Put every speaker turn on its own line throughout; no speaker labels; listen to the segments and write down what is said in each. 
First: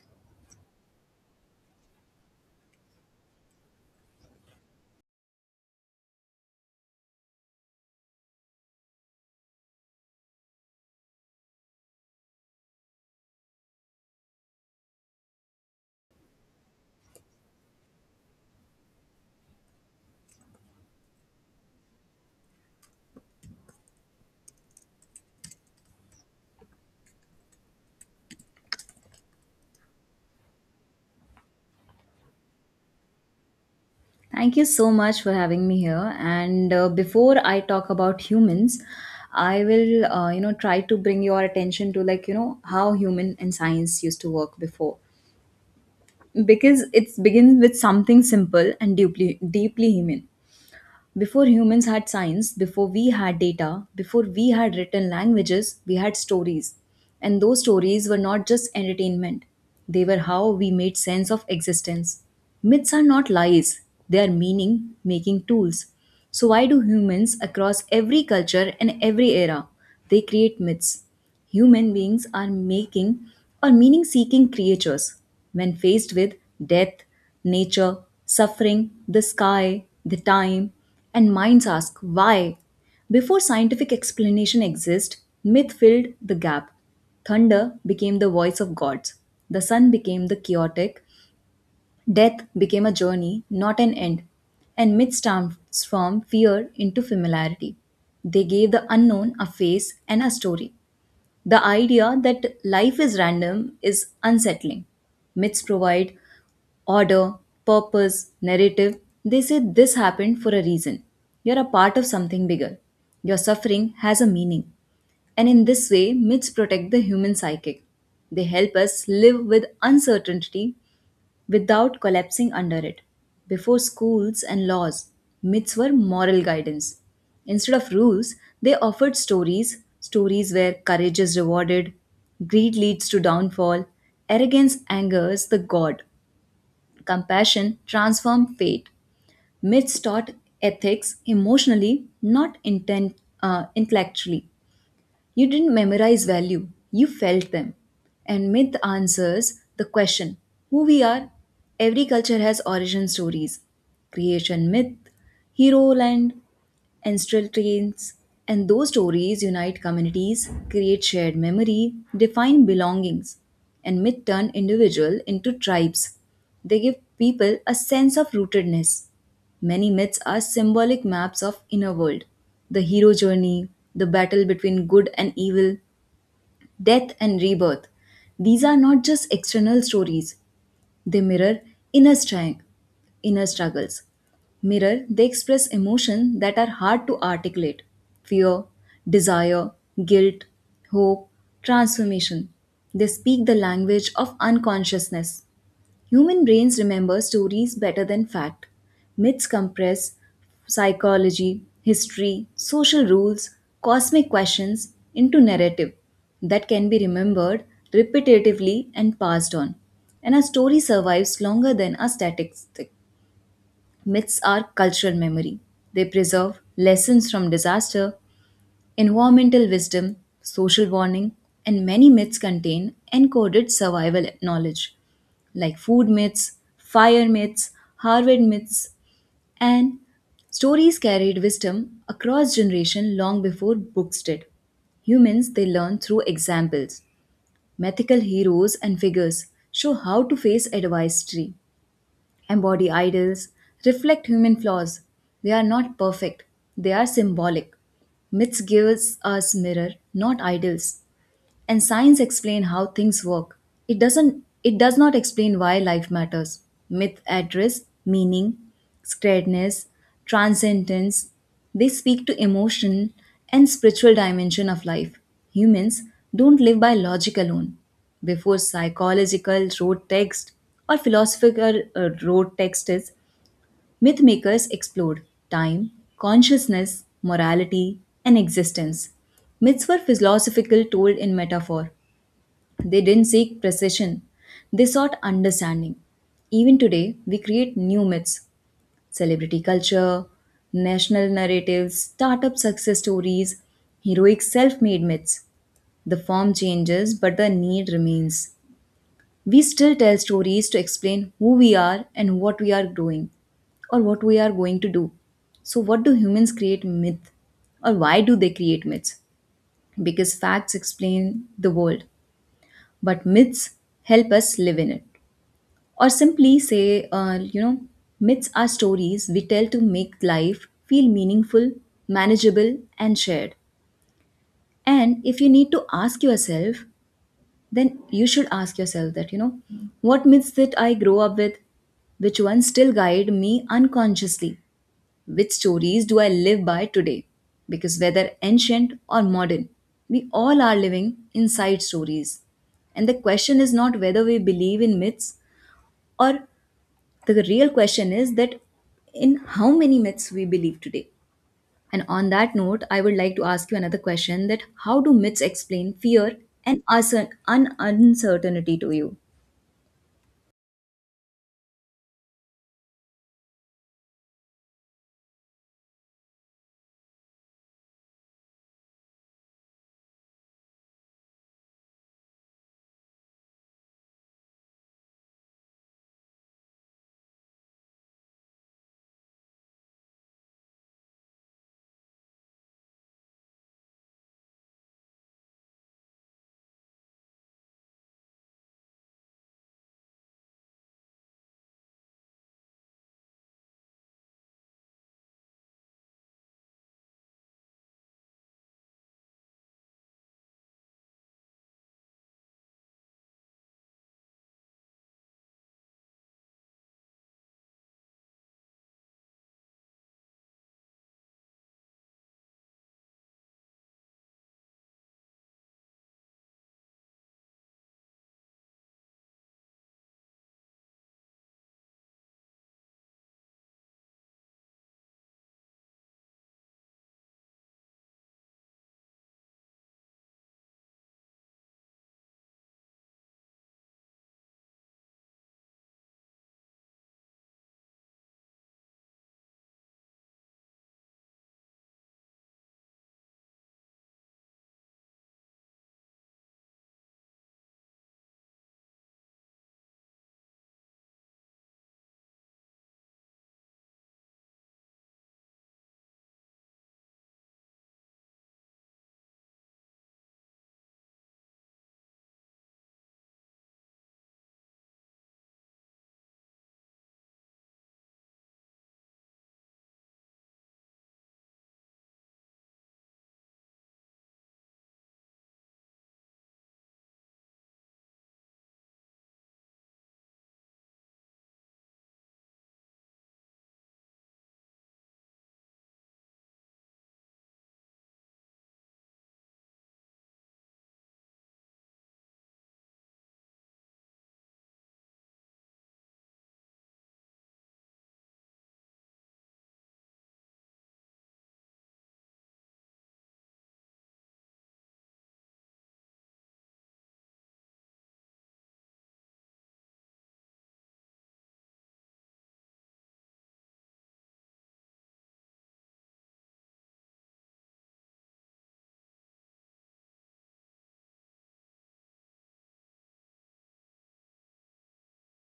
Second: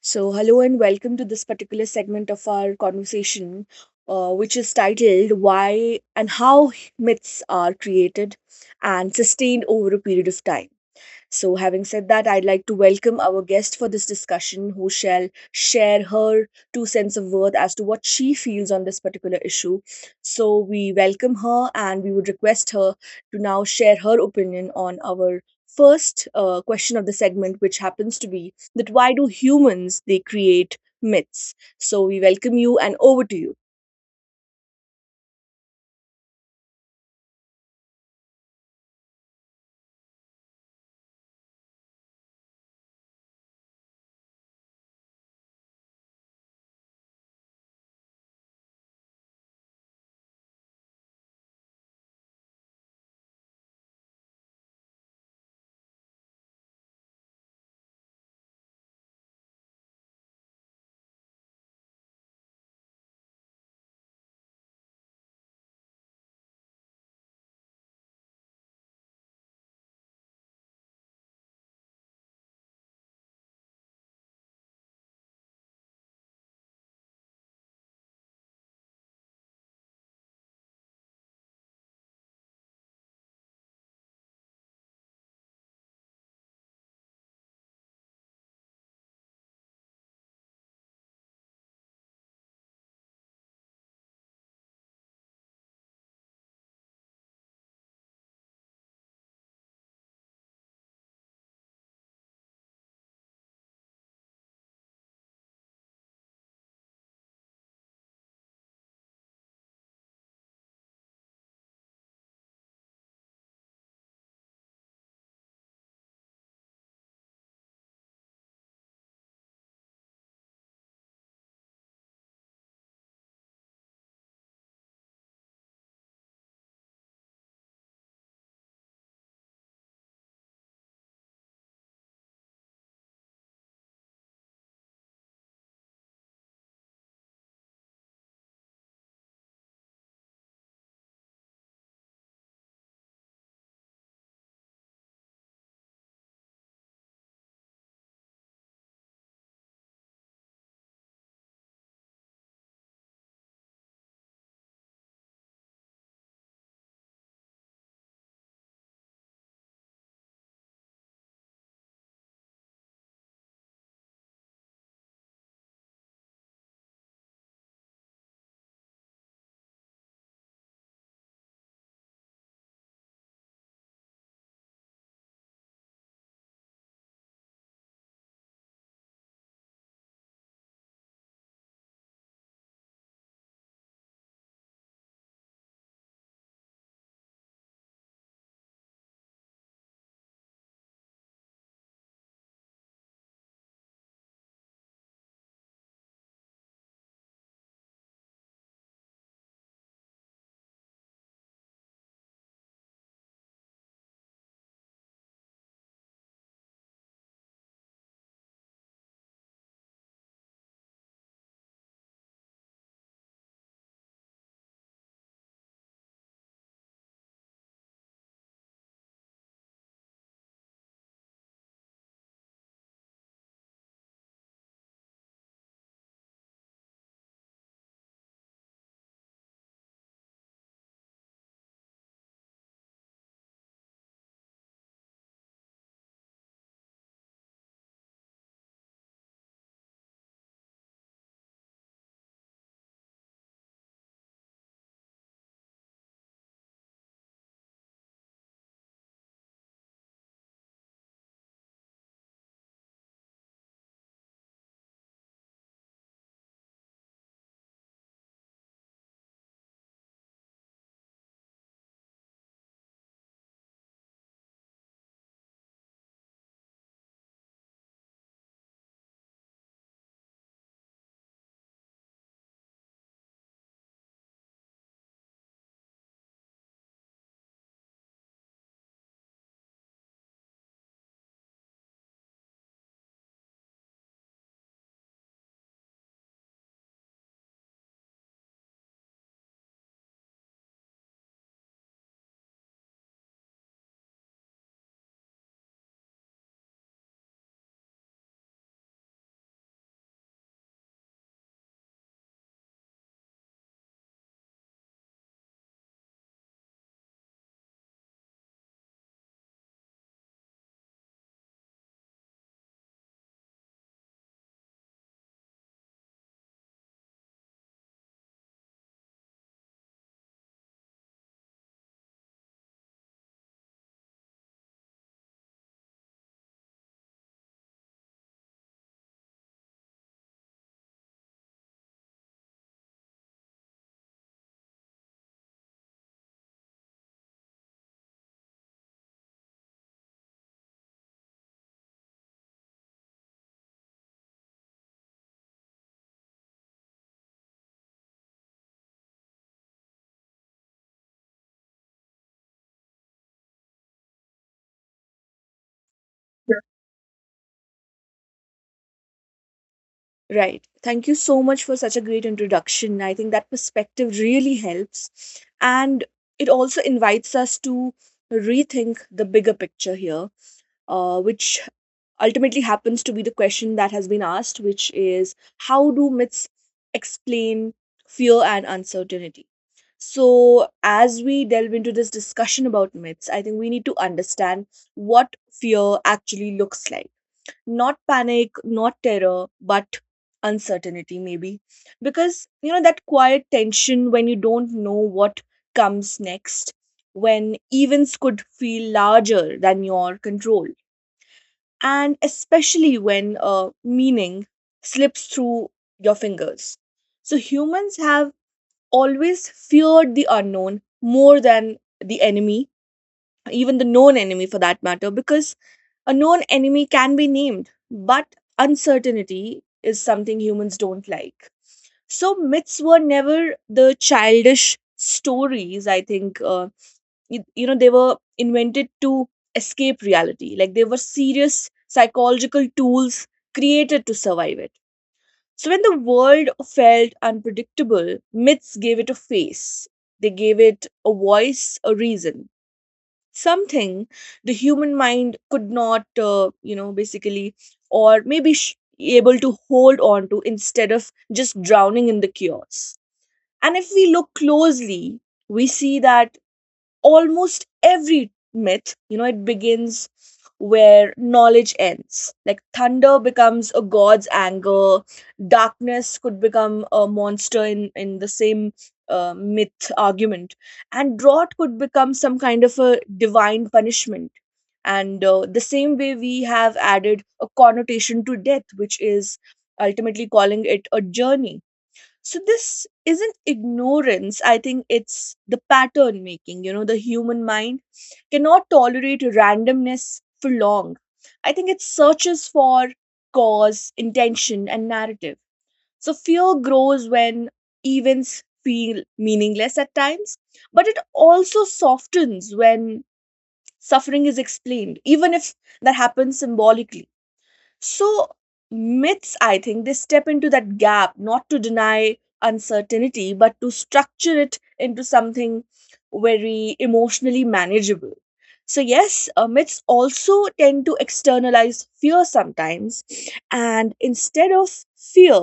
So, hello and welcome to this particular segment of our conversation, which is titled Why and How Myths Are Created and Sustained Over a Period of Time. So, having said that, I'd like to welcome our guest for this discussion who shall share her two cents of worth as to what she feels on this particular issue. So, we welcome her and we would request her to now share her opinion on our first question of the segment, which happens to be that why do humans they create myths? So, we welcome you and over to you.
Thank you so much for having me here. And before I talk about humans, I will try to bring your attention to like, how human and science used to work before, because it begins with something simple and deeply, deeply human. Before humans had science, before we had data, before we had written languages, we had stories. And those stories were not just entertainment, they were how we made sense of existence. Myths are not lies, they are meaning making tools. So, why do humans across every culture and every era? They create myths. Human beings are making or meaning seeking creatures. When faced with death, nature, suffering, the sky, the time, and minds ask why. Before scientific explanation exists, myth filled the gap. Thunder became the voice of gods. The sun became the chaotic. Death became a journey, not an end. And myths transformed fear into familiarity. They gave the unknown a face and a story. The idea that life is random is unsettling. Myths provide order, purpose, narrative. They say this happened for a reason. You're a part of something bigger. Your suffering has a meaning. And in this way, myths protect the human psychic. They help us live with uncertainty without collapsing under it. Before schools and laws, myths were moral guidance. Instead of rules, they offered stories, stories where courage is rewarded, greed leads to downfall, arrogance angers the god, compassion transforms fate. Myths taught ethics emotionally, not intellectually. You didn't memorize value, you felt them. And myth answers the question who we are. Every culture has origin stories creation myth, hero land, ancestral trains, and those stories unite communities, create shared memory, define belongings, and myth turn individual into tribes. They give people a sense of rootedness. Many myths are symbolic maps of inner world, the hero journey, the battle between good and evil, death and rebirth. These are not just external stories. They mirror inner, stri- inner struggles. Mirror, they express emotions that are hard to articulate fear, desire, guilt, hope, transformation. They speak the language of unconsciousness. Human brains remember stories better than fact. Myths compress psychology, history, social rules, cosmic questions into narrative that can be remembered repetitively and passed on. And a story survives longer than a statistic. Myths are cultural memory. They preserve lessons from disaster, environmental wisdom, social warning, and many myths contain encoded survival knowledge like food myths, fire myths, Harvard myths, and stories carried wisdom across generations long before books did. Humans, they learn through examples. Mythical heroes and figures show how to face adversity, embody idols, reflect human flaws. They are not perfect, they are symbolic. Myths gives us mirror, not idols, and science explain how things work. It doesn't, it does not explain why life matters. Myth address meaning, scaredness, transcendence. They speak to emotion and spiritual dimension of life. Humans don't live by logic alone. Before psychological road text or philosophical road text is, myth makers explored time, consciousness, morality, and existence. Myths were philosophical, told in metaphor. They didn't seek precision, they sought understanding. Even today, we create new myths celebrity culture, national narratives, startup success stories, heroic self made myths. The form changes, but the need remains. We still tell stories to explain who we are and what we are doing or what we are going to do. So, what do humans create myth? Or why do they create myths? Because facts explain the world, but myths help us live in it. Or simply say, myths are stories we tell to make life feel meaningful, manageable, and shared. And if you need to ask yourself, then you should ask yourself that, you know, what myths did I grow up with? Which ones still guide me unconsciously? Which stories do I live by today? Because whether ancient or modern, we all are living inside stories. And the question is not whether we believe in myths or The real question is that in how many myths we believe today. And on that note, I would like to ask you another question that how do myths explain fear and uncertainty to you?
Right. Thank you so much for such a great introduction. I think that perspective really helps. And it also invites us to rethink the bigger picture here, which ultimately happens to be the question that has been asked, which is how do myths explain fear and uncertainty? So, as we delve into this discussion about myths, I think we need to understand what fear actually looks like, not panic, not terror, but uncertainty, maybe. Because, you know, that quiet tension when you don't know what comes next, when events could feel larger than your control, and especially when meaning slips through your fingers. So, humans have always feared the unknown more than the enemy, even the known enemy for that matter, because a known enemy can be named, but uncertainty is something humans don't like. So myths were never the childish stories. I think you know they were invented to escape reality. Like they were serious psychological tools created to survive it. So when the world felt unpredictable, myths gave it a face. They gave it a voice, a reason, something the human mind could not you know basically or maybe sh- able to hold on to, instead of just drowning in the chaos. And if we look closely, we see that almost every myth, you know, it begins where knowledge ends. Like thunder becomes a god's anger, darkness could become a monster in the same myth argument, and drought could become some kind of a divine punishment. And the same way, we have added a connotation to death, which is ultimately calling it a journey. So this isn't ignorance. I think it's the pattern making. You know, the human mind cannot tolerate randomness for long. I think it searches for cause, intention, and narrative. So fear grows when events feel meaningless at times, but it also softens when suffering is explained, even if that happens symbolically. So, myths, I think, they step into that gap not to deny uncertainty, but to structure it into something very emotionally manageable. So, yes, myths also tend to externalize fear sometimes. And instead of fear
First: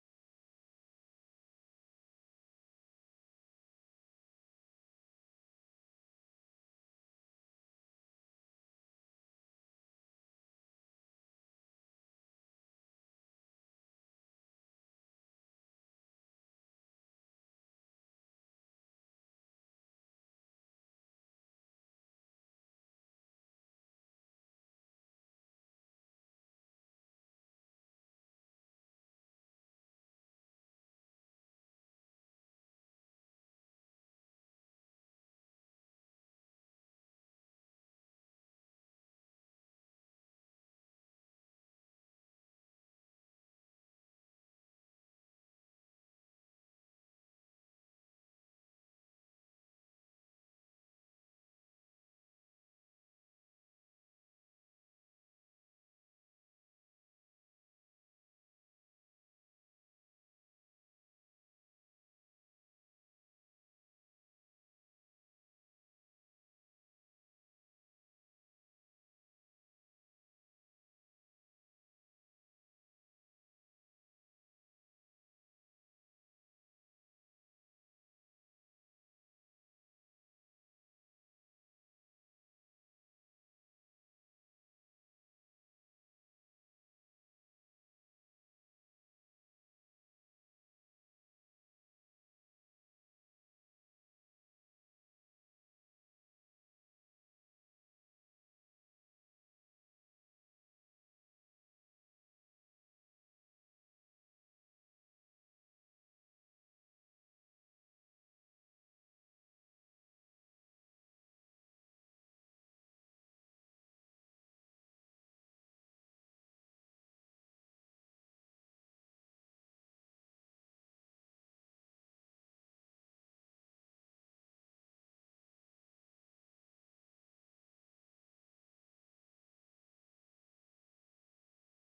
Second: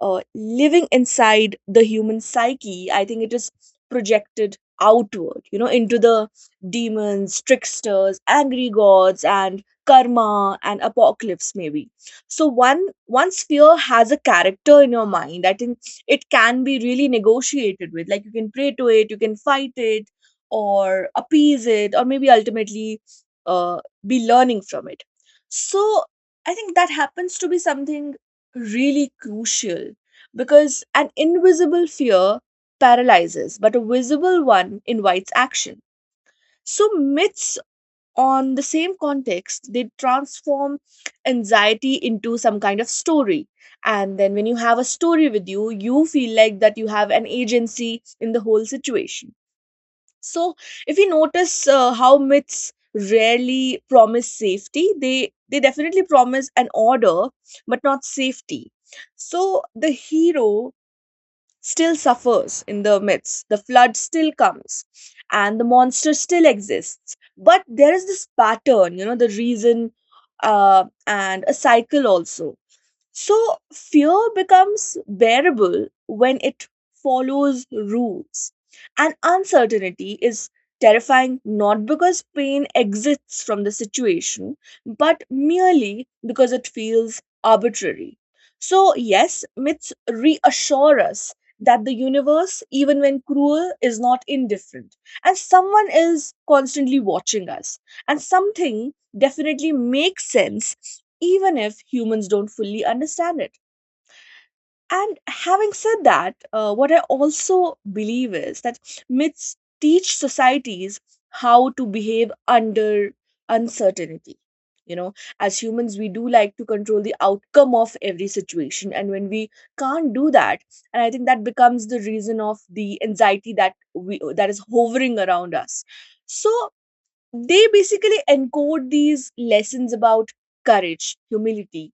living inside the human psyche, I think it is projected outward, you know, into the demons, tricksters, angry gods, and karma and apocalypse maybe. So one, once fear has a character in your mind, I think it can be really negotiated with. Like you can pray to it, you can fight it or appease it, or maybe ultimately uh, be learning from it. So I think that happens to be something really crucial, because an invisible fear paralyzes, but a visible one invites action. So myths, on the same context, they transform anxiety into some kind of story, and then when you have a story with you, you feel like that you have an agency in the whole situation. So if you notice how myths rarely promise safety, they definitely promise an order, but not safety. So the hero still suffers in the midst. The flood still comes and the monster still exists. But there is this pattern, you know, the reason, and a cycle also. So fear becomes bearable when it follows rules. And uncertainty is terrifying not because pain exists from the situation, but merely because it feels arbitrary. So, yes, myths reassure us that the universe, even when cruel, is not indifferent. And someone is constantly watching us. And something definitely makes sense even if humans don't fully understand it. And having said that, what I also believe is that myths teach societies how to behave under uncertainty. You know, as humans, we do like to control the outcome of every situation. And when we can't do that, and I think that becomes the reason of the anxiety that is hovering around us. So they basically encode these lessons about courage, humility,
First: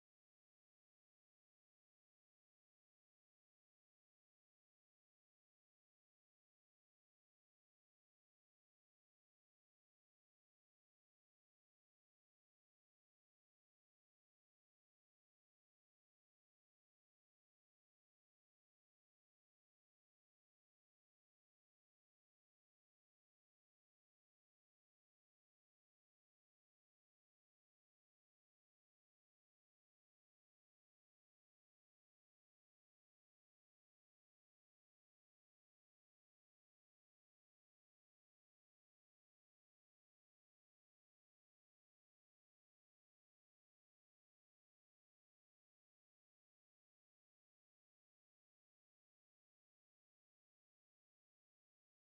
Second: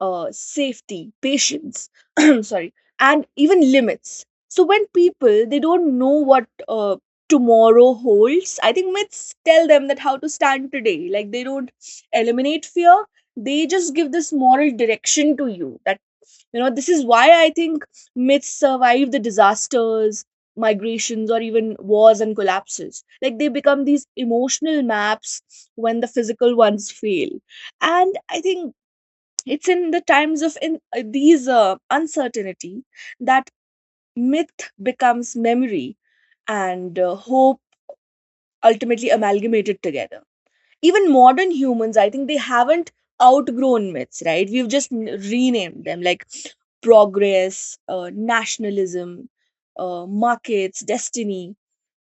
safety, patience, sorry, and even limits. So when people they don't know what tomorrow holds, I think myths tell them that how to stand today. Like they don't eliminate fear; they just give this moral direction to you. That you know this is why I think myths survive the disasters, migrations, or even wars and collapses. Like they become these emotional maps when the physical ones fail, and I think it's in the times of in these uncertainty that myth becomes memory and hope ultimately amalgamated together. Even modern humans, I think they haven't outgrown myths, right? We've just renamed them like progress, nationalism, markets, destiny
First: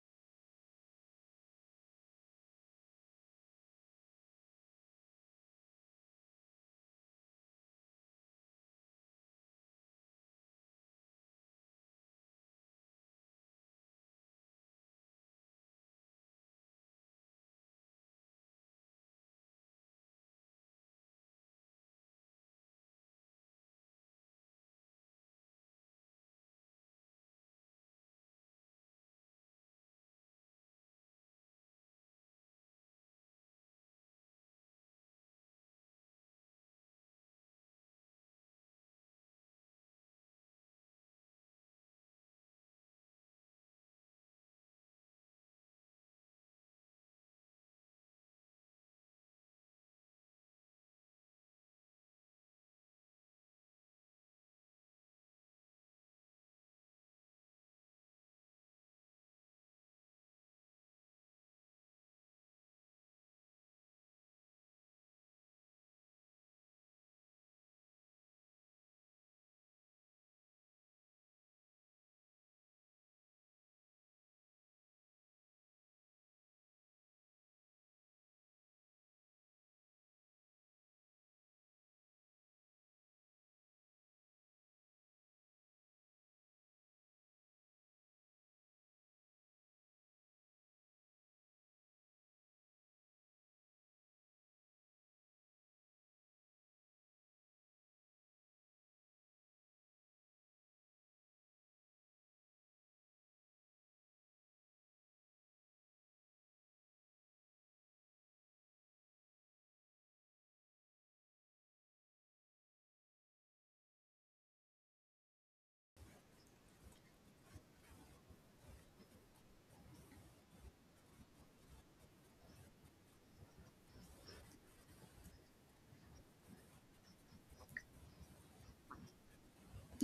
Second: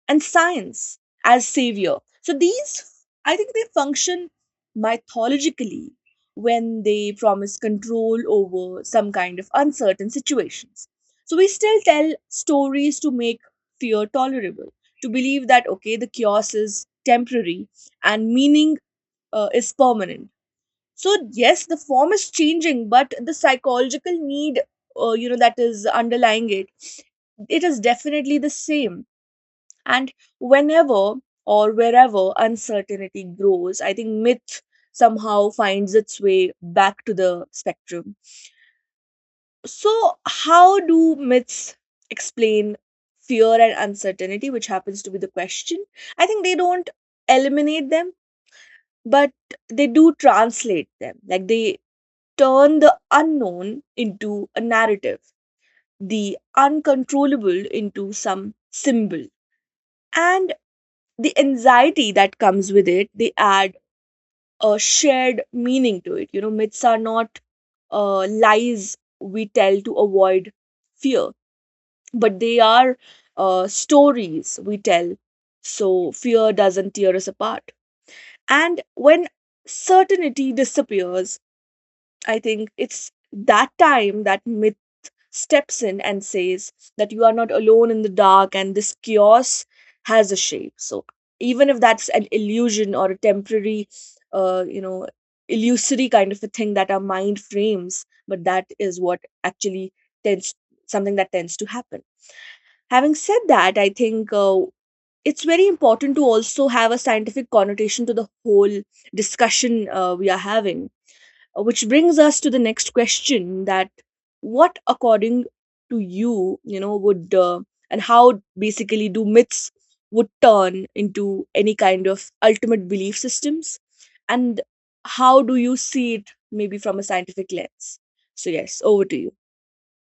and science as savior. So these, I think, they function mythologically when they promise control over some kind of uncertain situations. So we still tell stories to make fear tolerable, to believe that, okay, the chaos is temporary and meaning is permanent. So, yes, the form is changing, but the psychological need, you know, that is underlying it, it is definitely the same. And whenever or wherever uncertainty grows, I think myth somehow finds its way back to the spectrum. So, how do myths explain fear and uncertainty, which happens to be the question? I think they don't eliminate them, but they do translate them. Like they turn the unknown into a narrative, the uncontrollable into some symbol. And the anxiety that comes with it, they add a shared meaning to it. You know, myths are not lies we tell to avoid fear, but they are stories we tell so fear doesn't tear us apart. And when certainty disappears, I think it's that time that myths steps in and says that you are not alone in the dark and this chaos has a shape. So even if that's an illusion or a temporary you know illusory kind of a thing that our mind frames, but that is what actually tends, something that tends to happen. Having said that, I think it's very important to also have a scientific connotation to the whole discussion we are having, which brings us to the next question that what according to you you know would and how basically do myths would turn into any kind of ultimate belief systems, and how do you see it maybe from a scientific lens? So yes, over to you.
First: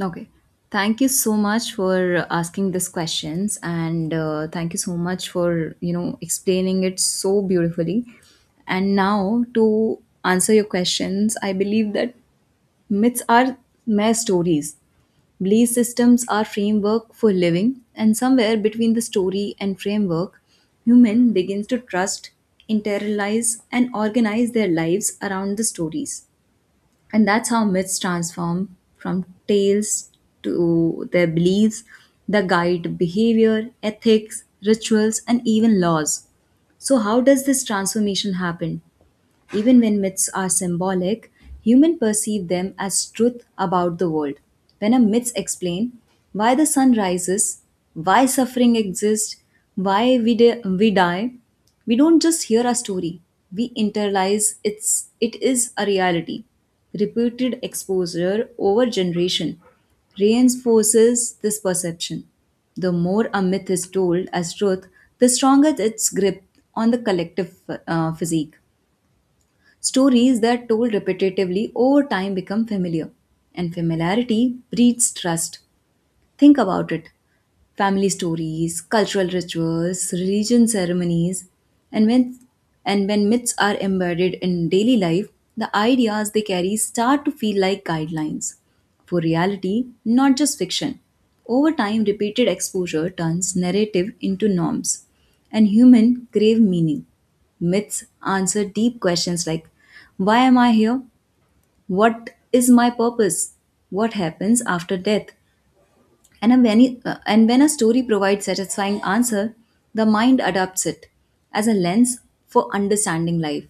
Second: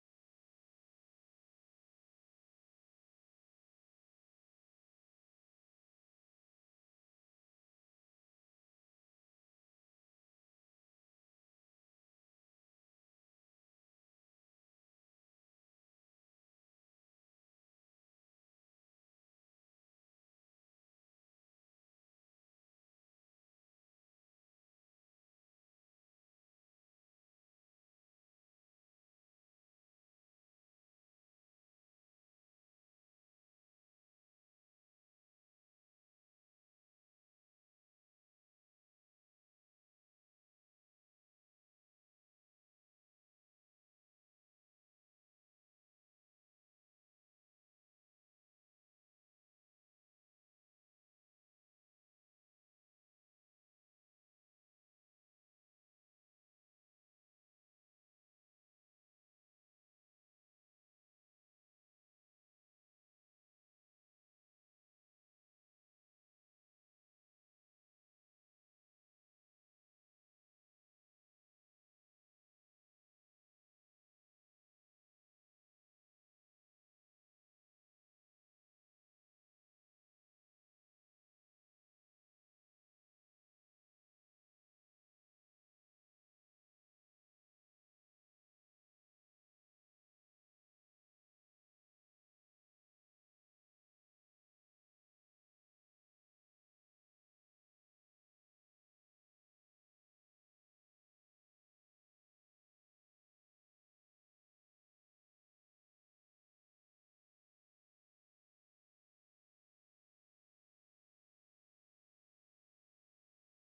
Okay. Thank you so much for asking these questions and thank you so much for, you know, explaining it so beautifully. And now to answer your questions, I believe that myths are mere stories. Belief systems are framework for living, and somewhere between the story and framework, human begins to trust, internalize, and organize their lives around the stories. And that's how myths transform from tales to their beliefs that guide behavior, ethics, rituals, and even laws. So, how does this transformation happen? Even when myths are symbolic, humans perceive them as truth about the world. When a myth explains why the sun rises, why suffering exists, why we die, we don't just hear a story. We internalize it's it is a reality. Repeated exposure over generation reinforces this perception. The more a myth is told as truth, the stronger its grip on the collective physique. Stories that told repetitively over time become familiar, and familiarity breeds trust. Think about it family stories, cultural rituals, religion ceremonies, and when, and when myths are embedded in daily life, the ideas they carry start to feel like guidelines for reality, not just fiction. Over time, repeated exposure turns narrative into norms, and human crave meaning. Myths answer deep questions like why am I here? What is my purpose? What happens after death? And when a story provides satisfying answer, the mind adopts it as a lens for understanding life.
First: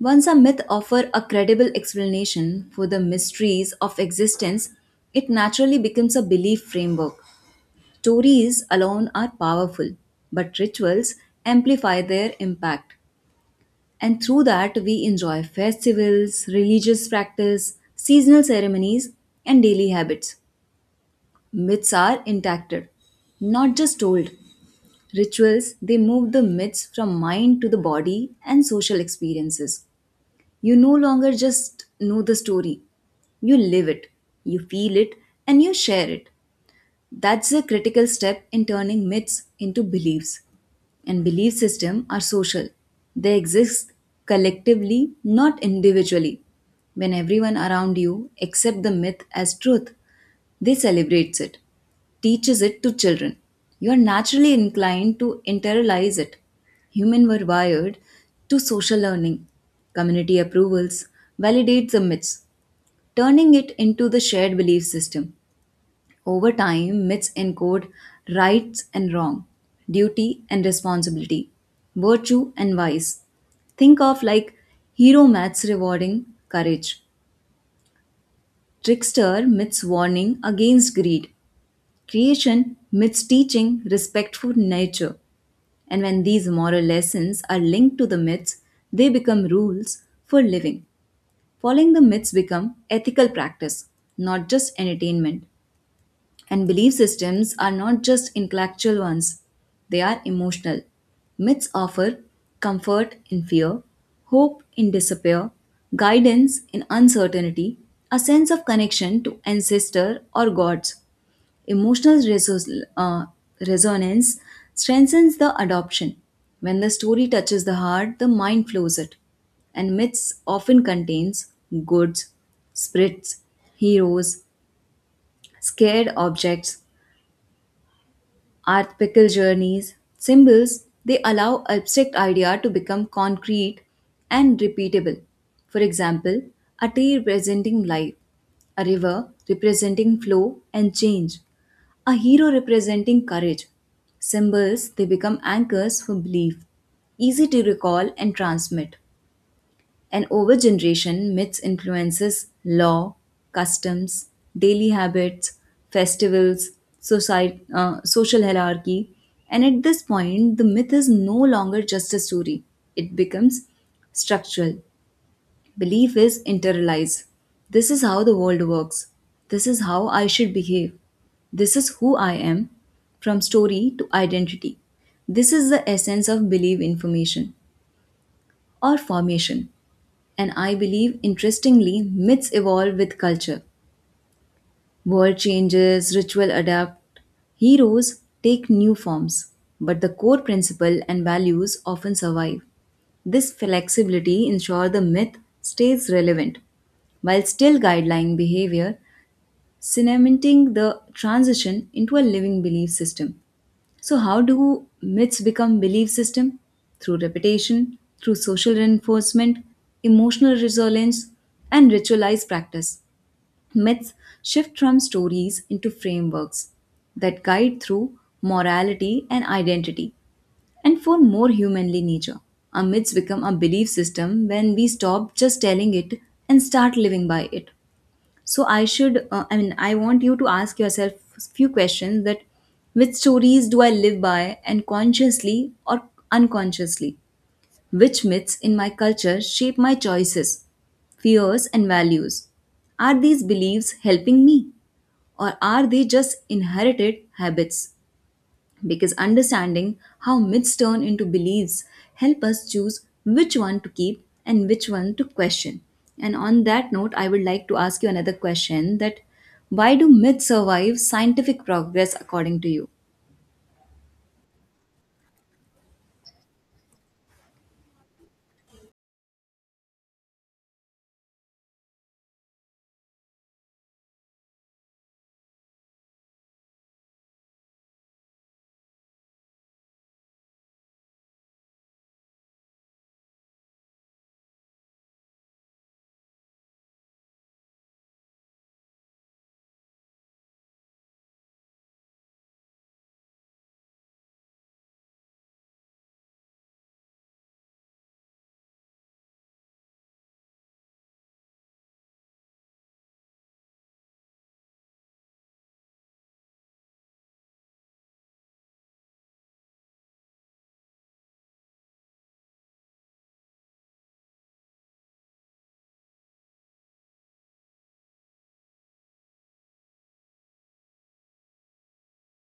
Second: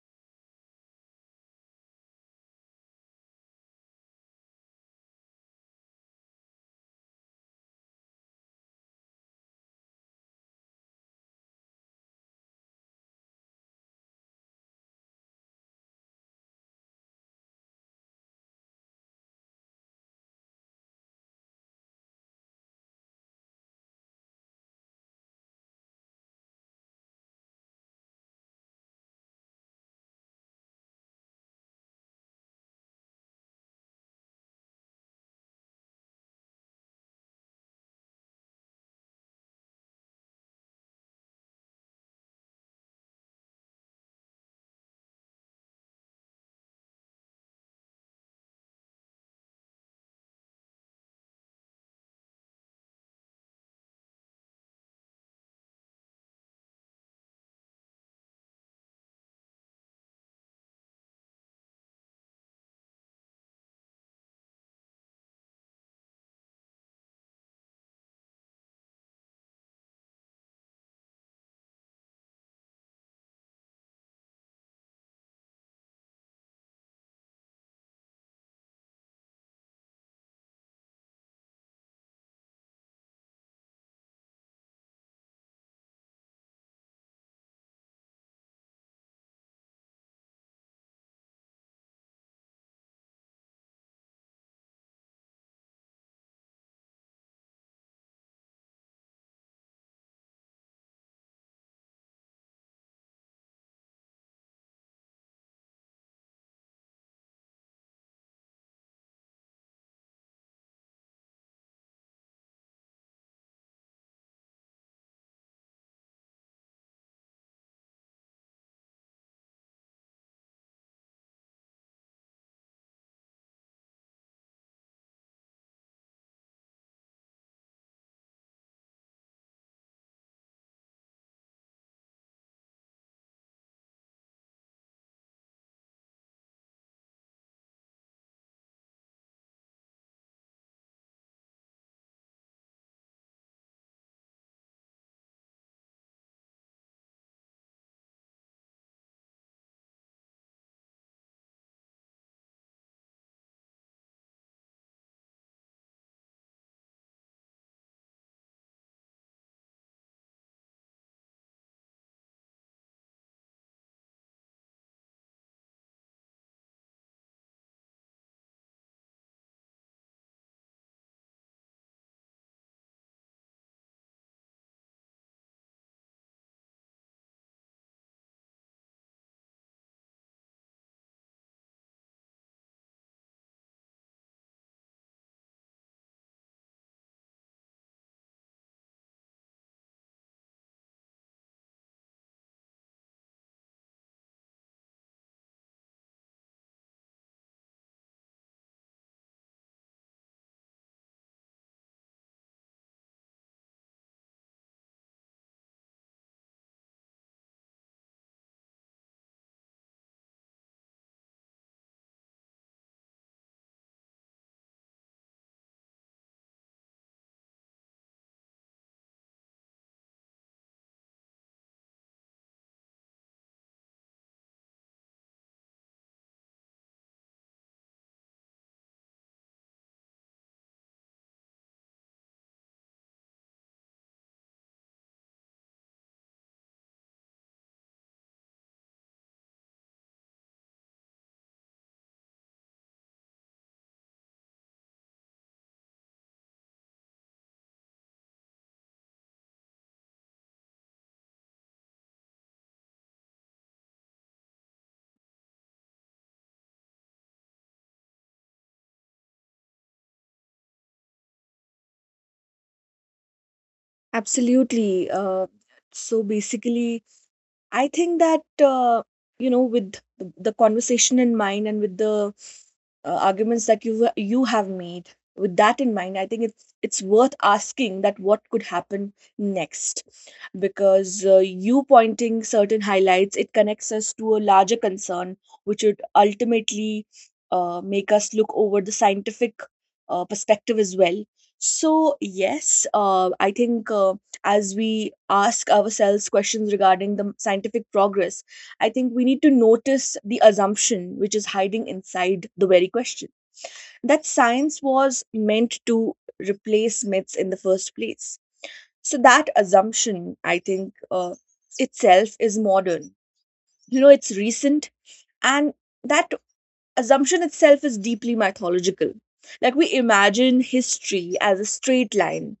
Once a myth offers a credible explanation for the mysteries of existence, it naturally becomes a belief framework. Stories alone are powerful, but rituals amplify their impact. And through that, we enjoy festivals, religious practice, seasonal ceremonies, and daily habits myths are intact, not just told. Rituals, they move the myths from mind to the body and social experiences. You no longer just know the story, you live it, you feel it, and you share it. That's a critical step in turning myths into beliefs. And belief systems are social. They exist collectively, not individually. When everyone around you accept the myth as truth, they celebrates it, teaches it to children. You are naturally inclined to internalize it. Humans were wired to social learning. Community approvals validates the myths, turning it into the shared belief system. Over time, myths encode rights and wrong, duty and responsibility, virtue and vice. Think of like hero myths rewarding courage, trickster myths warning against greed, creation myths teaching respect for nature, and when these moral lessons are linked to the myths, they become rules for living. Following the myths become ethical practice, not just entertainment. And belief systems are not just intellectual ones, they are emotional. Myths offer comfort in fear, hope in despair, guidance in uncertainty, a sense of connection to ancestor or gods. Emotional resonance strengthens the adoption. When the story touches the heart, the mind flows it. And myths often contains goods, spirits, heroes, scared objects, art pickle journeys, symbols, they allow abstract idea to become concrete and repeatable. For example, a tree representing life, a river representing flow and change, a hero representing courage. Symbols, they become anchors for belief, easy to recall and transmit. And over generation, myths influences law, customs, daily habits, festivals, society, social hierarchy. And at this point, the myth is no longer just a story. It becomes structural. Belief is internalized. This is how the world works. This is how I should behave. This is who I am. From story to identity. This is the essence of belief information or formation. And I believe, interestingly, myths evolve with culture. World changes, ritual adapt, heroes take new forms, but the core principle and values often survive. This flexibility ensures the myth stays relevant while still guideline behavior, cementing the transition into a living belief system. So, how do myths become belief system? Through repetition, through social reinforcement, emotional resilience, and ritualized practice. Myths shift from stories into frameworks that guide through morality and identity and form more humanly nature. Our myths become a belief system when we stop just telling it and start living by it. So, I mean, I want you to ask yourself few questions that which stories do I live by and consciously or unconsciously, which myths in my culture shape my choices, fears and values, are these beliefs helping me or are they just inherited habits? Because understanding how myths turn into beliefs help us choose which one to keep and which one to question. And on that note, I would like to ask you another question that why do myths survive scientific progress according to you?
Absolutely. So basically, I think that you know, with the conversation in mind and with the arguments that you have made, with that in mind, I think it's worth asking that what could happen next, because you pointing certain highlights it connects us to a larger concern, which would ultimately make us look over the scientific perspective as well. So yes, I think. As we ask ourselves questions regarding the scientific progress, I think we need to notice the assumption which is hiding inside the very question that science was meant to replace myths in the first place. So, that assumption, I think, itself is modern. You know, it's recent, and that assumption itself is deeply mythological. Like, we imagine history as a straight line,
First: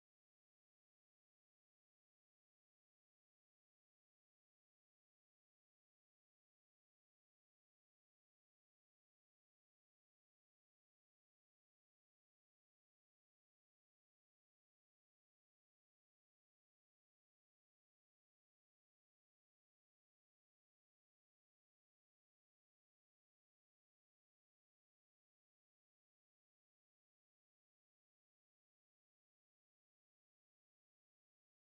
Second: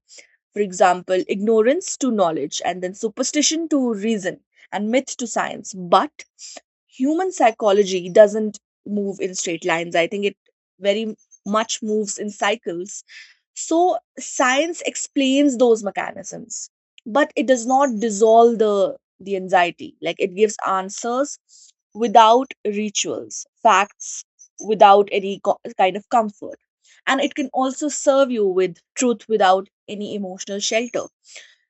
for example, ignorance to knowledge, and then superstition to reason, and myth to science. But human psychology doesn't move in straight lines. I think it very much moves in cycles. So, science explains those mechanisms, but it does not dissolve the anxiety. Like, it gives answers without rituals, facts without any kind of comfort. And it can also serve you with truth without any emotional shelter.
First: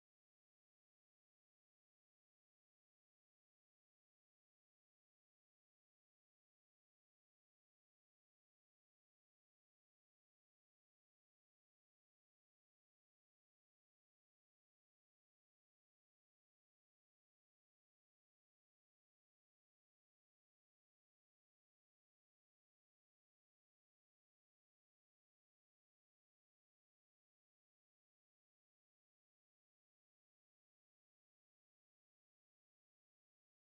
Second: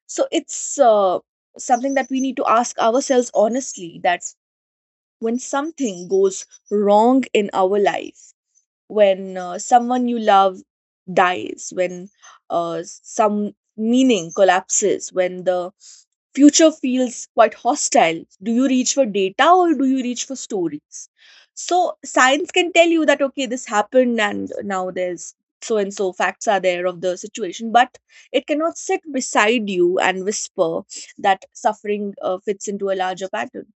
So, it's something that we need to ask ourselves honestly that when something goes wrong in our life, when someone you love dies, when some meaning collapses, when the future feels quite hostile. Do you reach for data or do you reach for stories? So science can tell you that okay, this happened and now there's so and so facts are there of the situation, but it cannot sit beside you and whisper that suffering fits into a larger pattern.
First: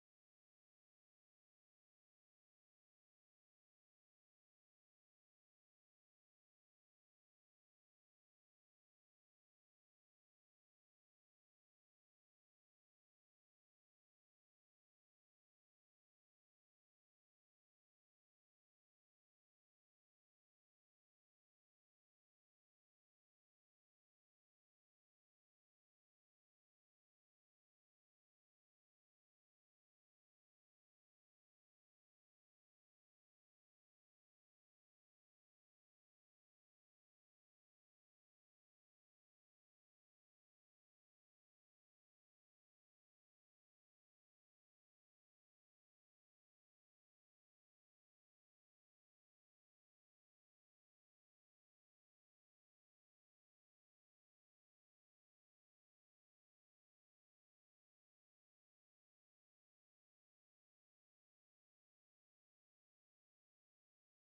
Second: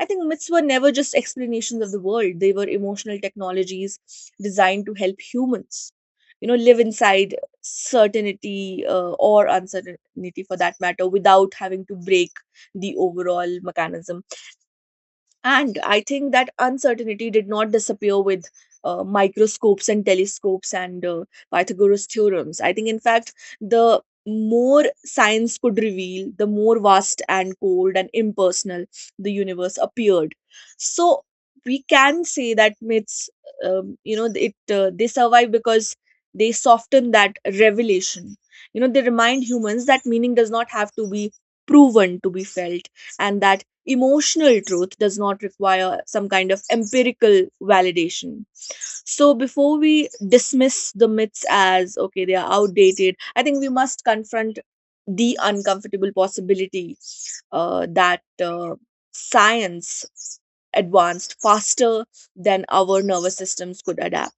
I think myths were never just explanations of the world, they were emotional technologies designed to help humans, you know, live inside certainty or uncertainty for that matter without having to break the overall mechanism. And I think that uncertainty did not disappear with microscopes and telescopes and Pythagoras theorems. I think, in fact, the more science could reveal, the more vast and cold and impersonal the universe appeared. So we can say that myths, you know, it they survive because they soften that revelation. You know, they remind humans that meaning does not have to be proven to be felt, and that emotional truth does not require some kind of empirical validation. So, before we dismiss the myths as, okay, they are outdated, I think we must confront the uncomfortable possibility that science advanced faster than our nervous systems could adapt.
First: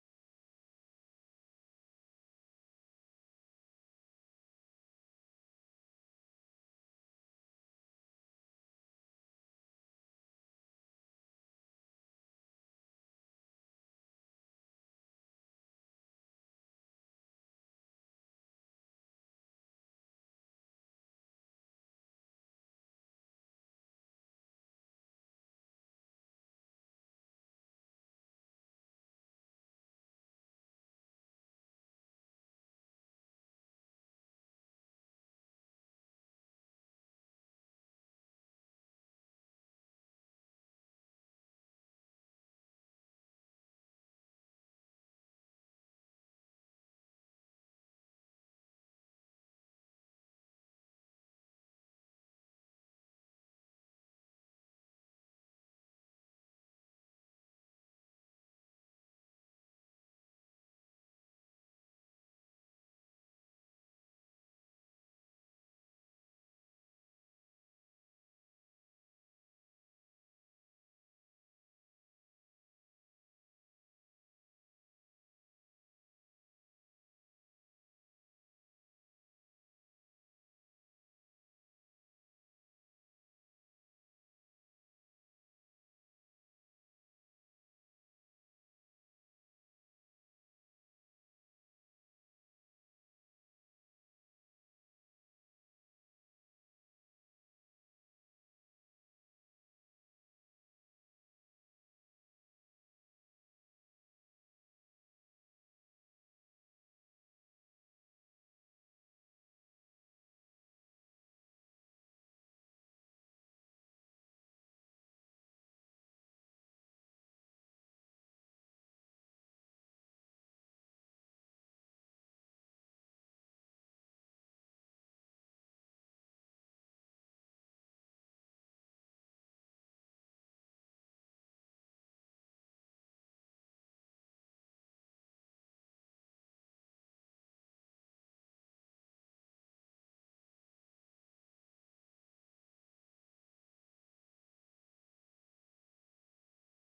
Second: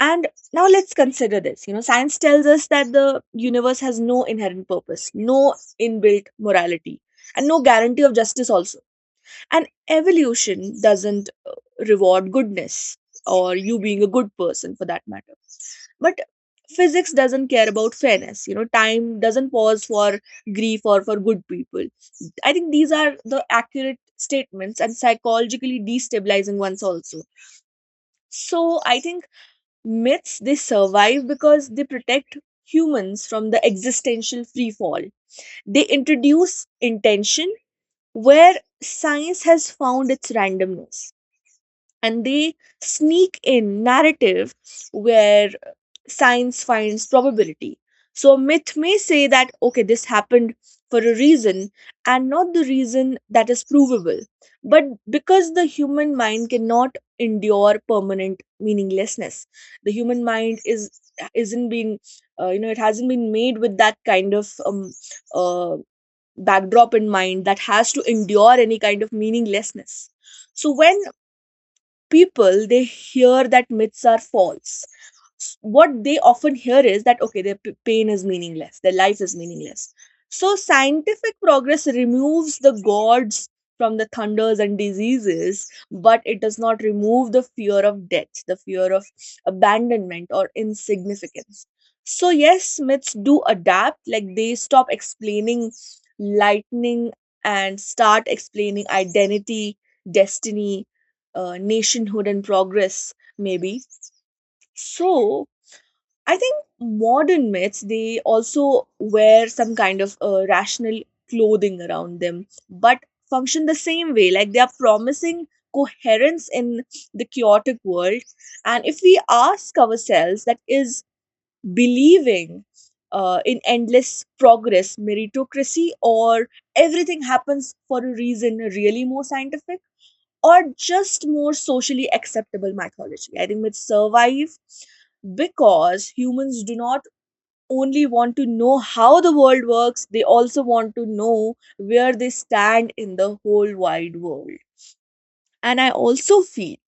And now let's consider this. You know, science tells us that the universe has no inherent purpose, no inbuilt morality, and no guarantee of justice also, and evolution doesn't reward goodness or you being a good person for that matter. But physics doesn't care about fairness, you know, time doesn't pause for grief or for good people. I think these are the accurate statements, and psychologically destabilizing ones also. So I think myths, they survive because they protect humans from the existential free fall. They introduce intention where science has found its randomness, and they sneak in narrative where science finds probability. So a myth may say that okay, this happened for a reason, and not the reason that is provable, but because the human mind cannot endure permanent meaninglessness. The human mind is isn't been you know it hasn't been made with that kind of uh, backdrop in mind, that has to endure any kind of meaninglessness. So when people, they hear that myths are false, what they often hear is that okay, their pain is meaningless, their life is meaningless. So scientific progress removes the gods from the thunders and diseases, but it does not remove the fear of death, the fear of abandonment or insignificance. So yes, myths do adapt, like they stop explaining lightning and start explaining identity, destiny, nationhood and progress maybe. So I think modern myths, they also wear some kind of rational clothing around them, but function the same way, like they are promising coherence in the chaotic world. And if we ask ourselves, that is believing in endless progress, meritocracy, or everything happens for a reason really more scientific, or just more socially acceptable mythology? I think myths survive because humans do not only want to know how the world works, they also want to know where they stand in the whole wide world. And I also feel,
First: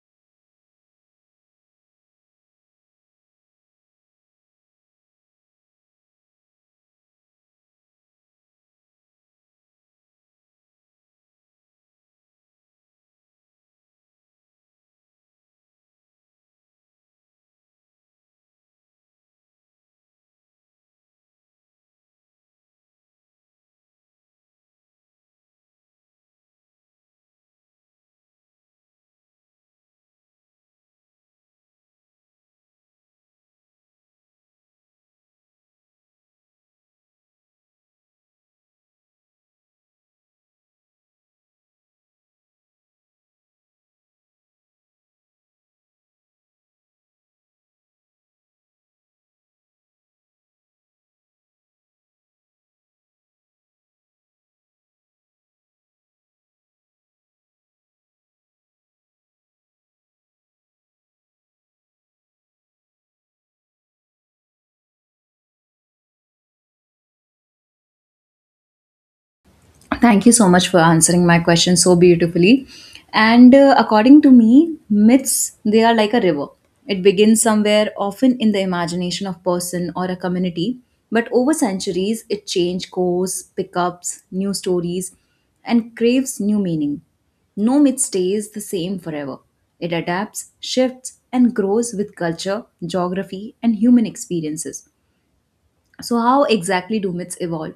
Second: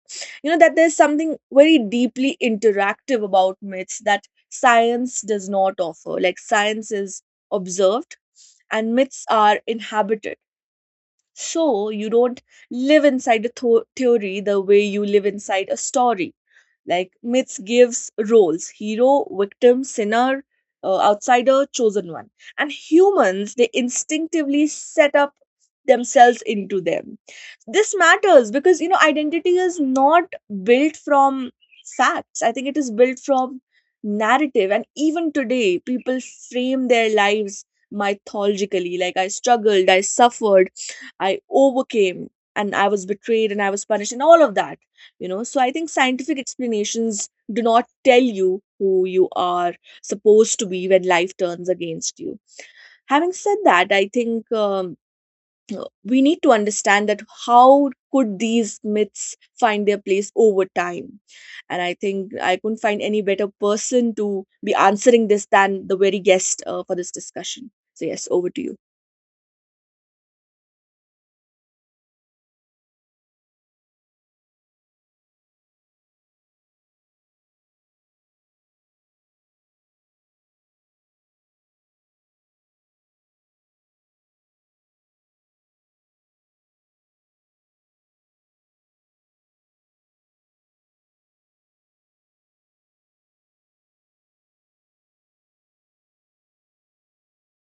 you know, that there's something very deeply interactive about myths that science does not offer. Like science is observed and myths are inhabited. So you don't live inside a theory the way you live inside a story. Like myths gives roles: hero, victim, sinner, outsider, chosen one. And humans, they instinctively set up themselves into them. This matters because, you know, identity is not built from facts. I think it is built from narrative, and even today people frame their lives mythologically, like I struggled, I suffered, I overcame, and I was betrayed and I was punished and all of that. You know, so I think scientific explanations do not tell you who you are supposed to be when life turns against you. Having said that, I think we need to understand that how could these myths find their place over time? And I think I couldn't find any better person to be answering this than the very guest for this discussion. So, yes, over to you.
Thank you so much for answering my question so beautifully. And according to me, myths they are like a river. It begins somewhere, often in the imagination of person or a community, but over centuries it change course, pickups, new stories, and craves new meaning. No myth stays the same forever. It adapts, shifts, and grows with culture, geography, and human experiences. So, how exactly do myths evolve?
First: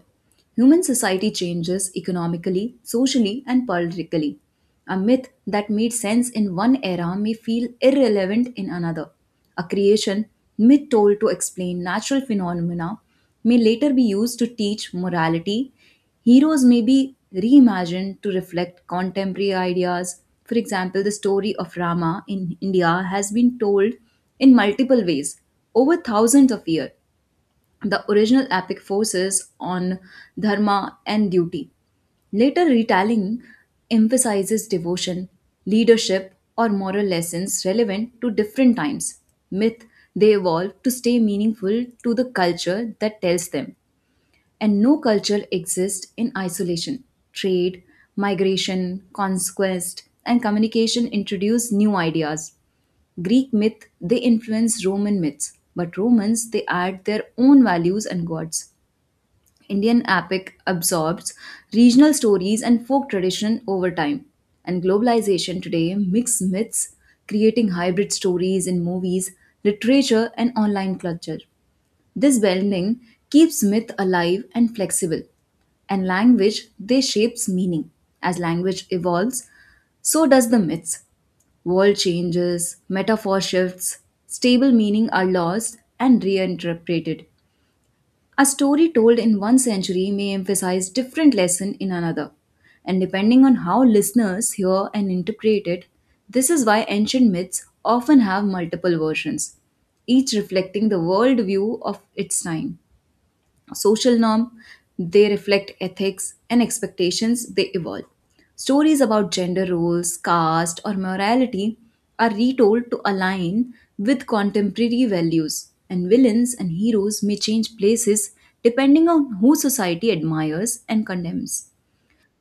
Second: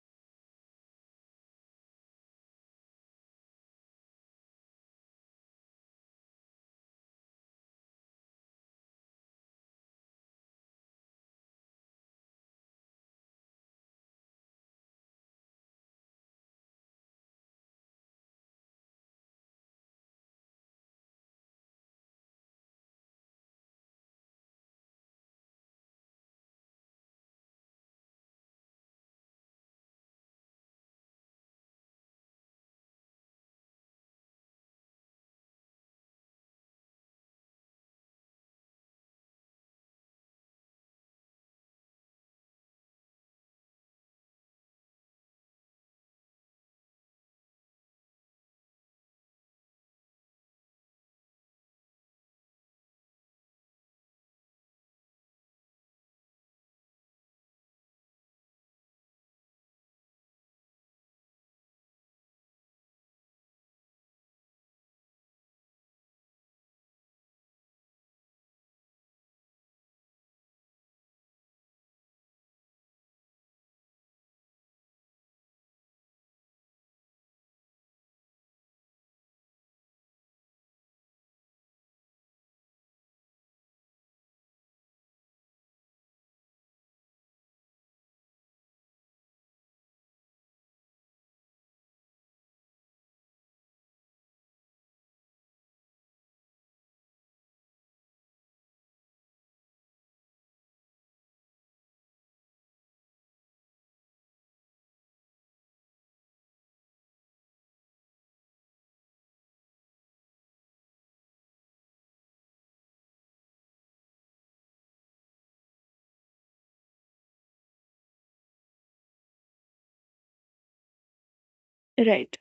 Human society changes economically, socially, and politically. A myth that made sense in one era may feel irrelevant in another. A creation myth told to explain natural phenomena may later be used to teach morality. Heroes may be reimagined to reflect contemporary ideas. For example, the story of Rama in India has been told in multiple ways over thousands of years, the original epic forces on dharma and duty. Later retelling emphasizes devotion, leadership, or moral lessons relevant to different times. Myth they evolve to stay meaningful to the culture that tells them. And no culture exists in isolation. Trade, migration, conquest, and communication introduce new ideas. Greek myth they influence Roman myths, but Romans they add their own values and gods. Indian epic absorbs regional stories and folk tradition over time. And globalization today mixes myths, creating hybrid stories in movies, literature, and online culture. This blending keeps myth alive and flexible. And language, they shapes meaning. As language evolves, so does the myths. World changes, metaphor shifts, stable meaning are lost and reinterpreted. A story told in one century may emphasize different lesson in another, and depending on how listeners hear and interpret it, this is why ancient myths often have multiple versions, each reflecting the worldview of its time. Social norm they reflect ethics and expectations they evolve, stories about gender roles, caste or morality are retold to align with contemporary values, and villains and heroes may change places depending on who society admires and condemns.
Right,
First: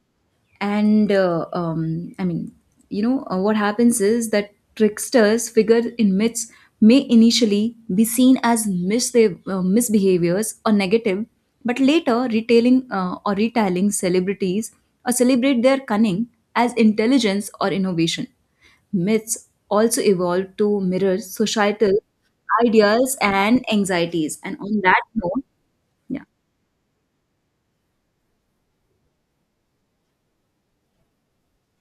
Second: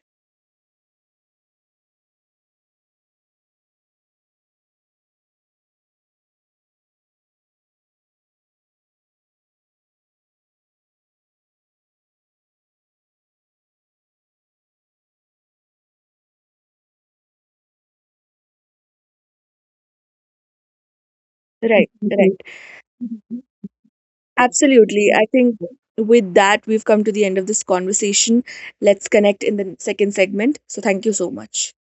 And I mean, what happens is that tricksters figure in myths may initially be seen as misbehaviors or negative, but later retailing or retelling celebrities or celebrate their cunning as intelligence or innovation, myths also evolved to mirror
right,
societal
right.
ideas and anxieties. And on that
Absolutely. I
note,
think
yeah.
with that, we've come to the end of this conversation. Let's connect in the second segment. So, thank you so much.